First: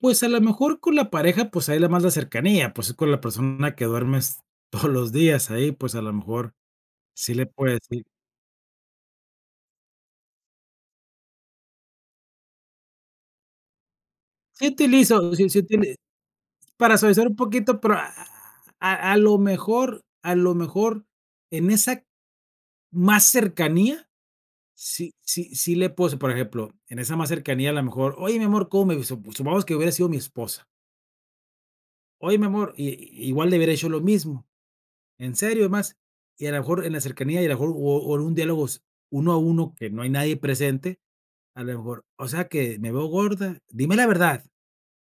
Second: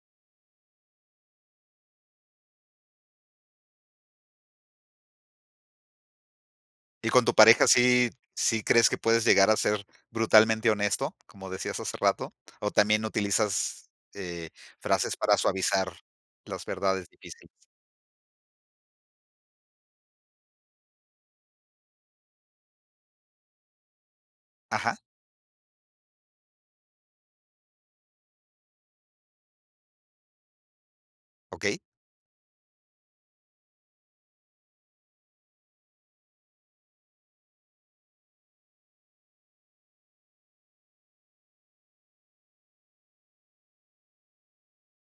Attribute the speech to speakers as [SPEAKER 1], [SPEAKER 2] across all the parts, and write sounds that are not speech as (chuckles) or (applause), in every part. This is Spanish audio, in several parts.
[SPEAKER 1] Pues, a la mejor con la pareja, pues, ahí la más, la cercanía, pues, es con la persona que duermes todos los días ahí, pues, a lo mejor,
[SPEAKER 2] ¿Y con
[SPEAKER 1] sí
[SPEAKER 2] tu
[SPEAKER 1] le
[SPEAKER 2] pareja
[SPEAKER 1] puede decir
[SPEAKER 2] sí sí crees que puedes llegar a ser brutalmente honesto, como decías hace rato, o también utilizas, eh,
[SPEAKER 1] Sí
[SPEAKER 2] frases
[SPEAKER 1] utilizo,
[SPEAKER 2] para
[SPEAKER 1] sí, sí,
[SPEAKER 2] suavizar
[SPEAKER 1] utili
[SPEAKER 2] las
[SPEAKER 1] para
[SPEAKER 2] verdades
[SPEAKER 1] suavizar un
[SPEAKER 2] difíciles?
[SPEAKER 1] poquito, pero, a a a lo mejor a lo mejor, en esa más cercanía,
[SPEAKER 2] Ajá.
[SPEAKER 1] sí sí sí le puse, por ejemplo, en esa más cercanía, a lo mejor: "Oye, mi amor, ¿cómo me visto?". Su supongamos que hubiera sido mi esposa
[SPEAKER 2] Okey.
[SPEAKER 1] "Oye, mi amor", i igual le hubiera dicho lo mismo. En serio, es más, y a lo mejor en la cercanía, y a lo mejor, o o en un diálogo s 1 a 1 que no hay nadie presente, a lo mejor: "O sea que, ¿Me veo gorda? ¡Dime la verdad!"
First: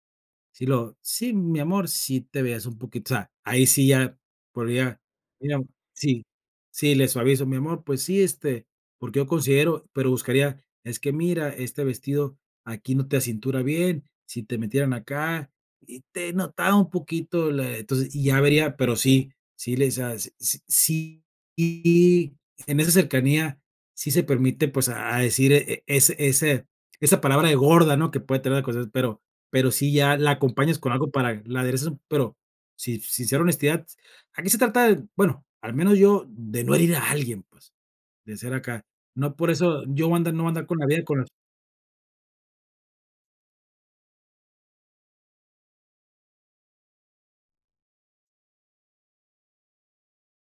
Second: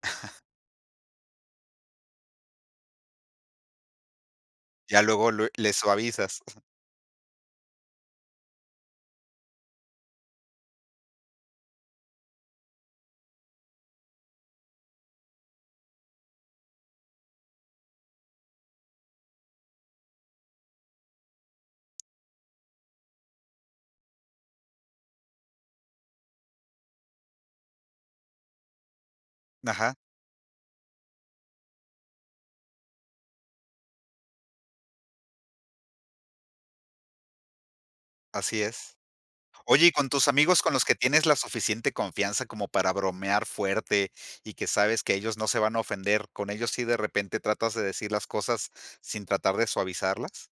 [SPEAKER 2] (chuckles)
[SPEAKER 1] Si luego: "Sí, mi amor, sí te veías un poquito", o sea, ahí sí ya podría,
[SPEAKER 2] Ya luego, lue
[SPEAKER 1] mira
[SPEAKER 2] le
[SPEAKER 1] si
[SPEAKER 2] suavizas. (coughs)
[SPEAKER 1] si le suavizo: "Mi amor, pues sí, este, porque yo considero", pero buscaría: "Es que mira, este vestido aquí no te acintura bien, si te metieran acá y te notaba un poquito la" Entonces, y ya vería pero sí, sí le hice a s s sí, y en esa cercanía sí se permite, pues, a decir e e ese ese esa palabra de gorda, ¿no? Que puede traer cosas, pero pero sí
[SPEAKER 2] Ajá.
[SPEAKER 1] ya la acompañas con algo para la aderezas u pero, si sincera honestidad, aquí se trata de, bueno, al menos yo, de no herir a alguien, pues, de ser
[SPEAKER 2] Así
[SPEAKER 1] acá.
[SPEAKER 2] es.
[SPEAKER 1] No por eso,
[SPEAKER 2] Oye, y
[SPEAKER 1] yo
[SPEAKER 2] con
[SPEAKER 1] voy
[SPEAKER 2] tus
[SPEAKER 1] andar no voy
[SPEAKER 2] amigos
[SPEAKER 1] andar
[SPEAKER 2] con
[SPEAKER 1] con
[SPEAKER 2] los
[SPEAKER 1] la
[SPEAKER 2] que
[SPEAKER 1] vida, con
[SPEAKER 2] tienes
[SPEAKER 1] la
[SPEAKER 2] la suficiente confianza como para bromear fuerte y que sabes que ellos no se van a ofender, ¿con ellos sí de repente tratas de decir las cosas sin tratar de suavizarlas?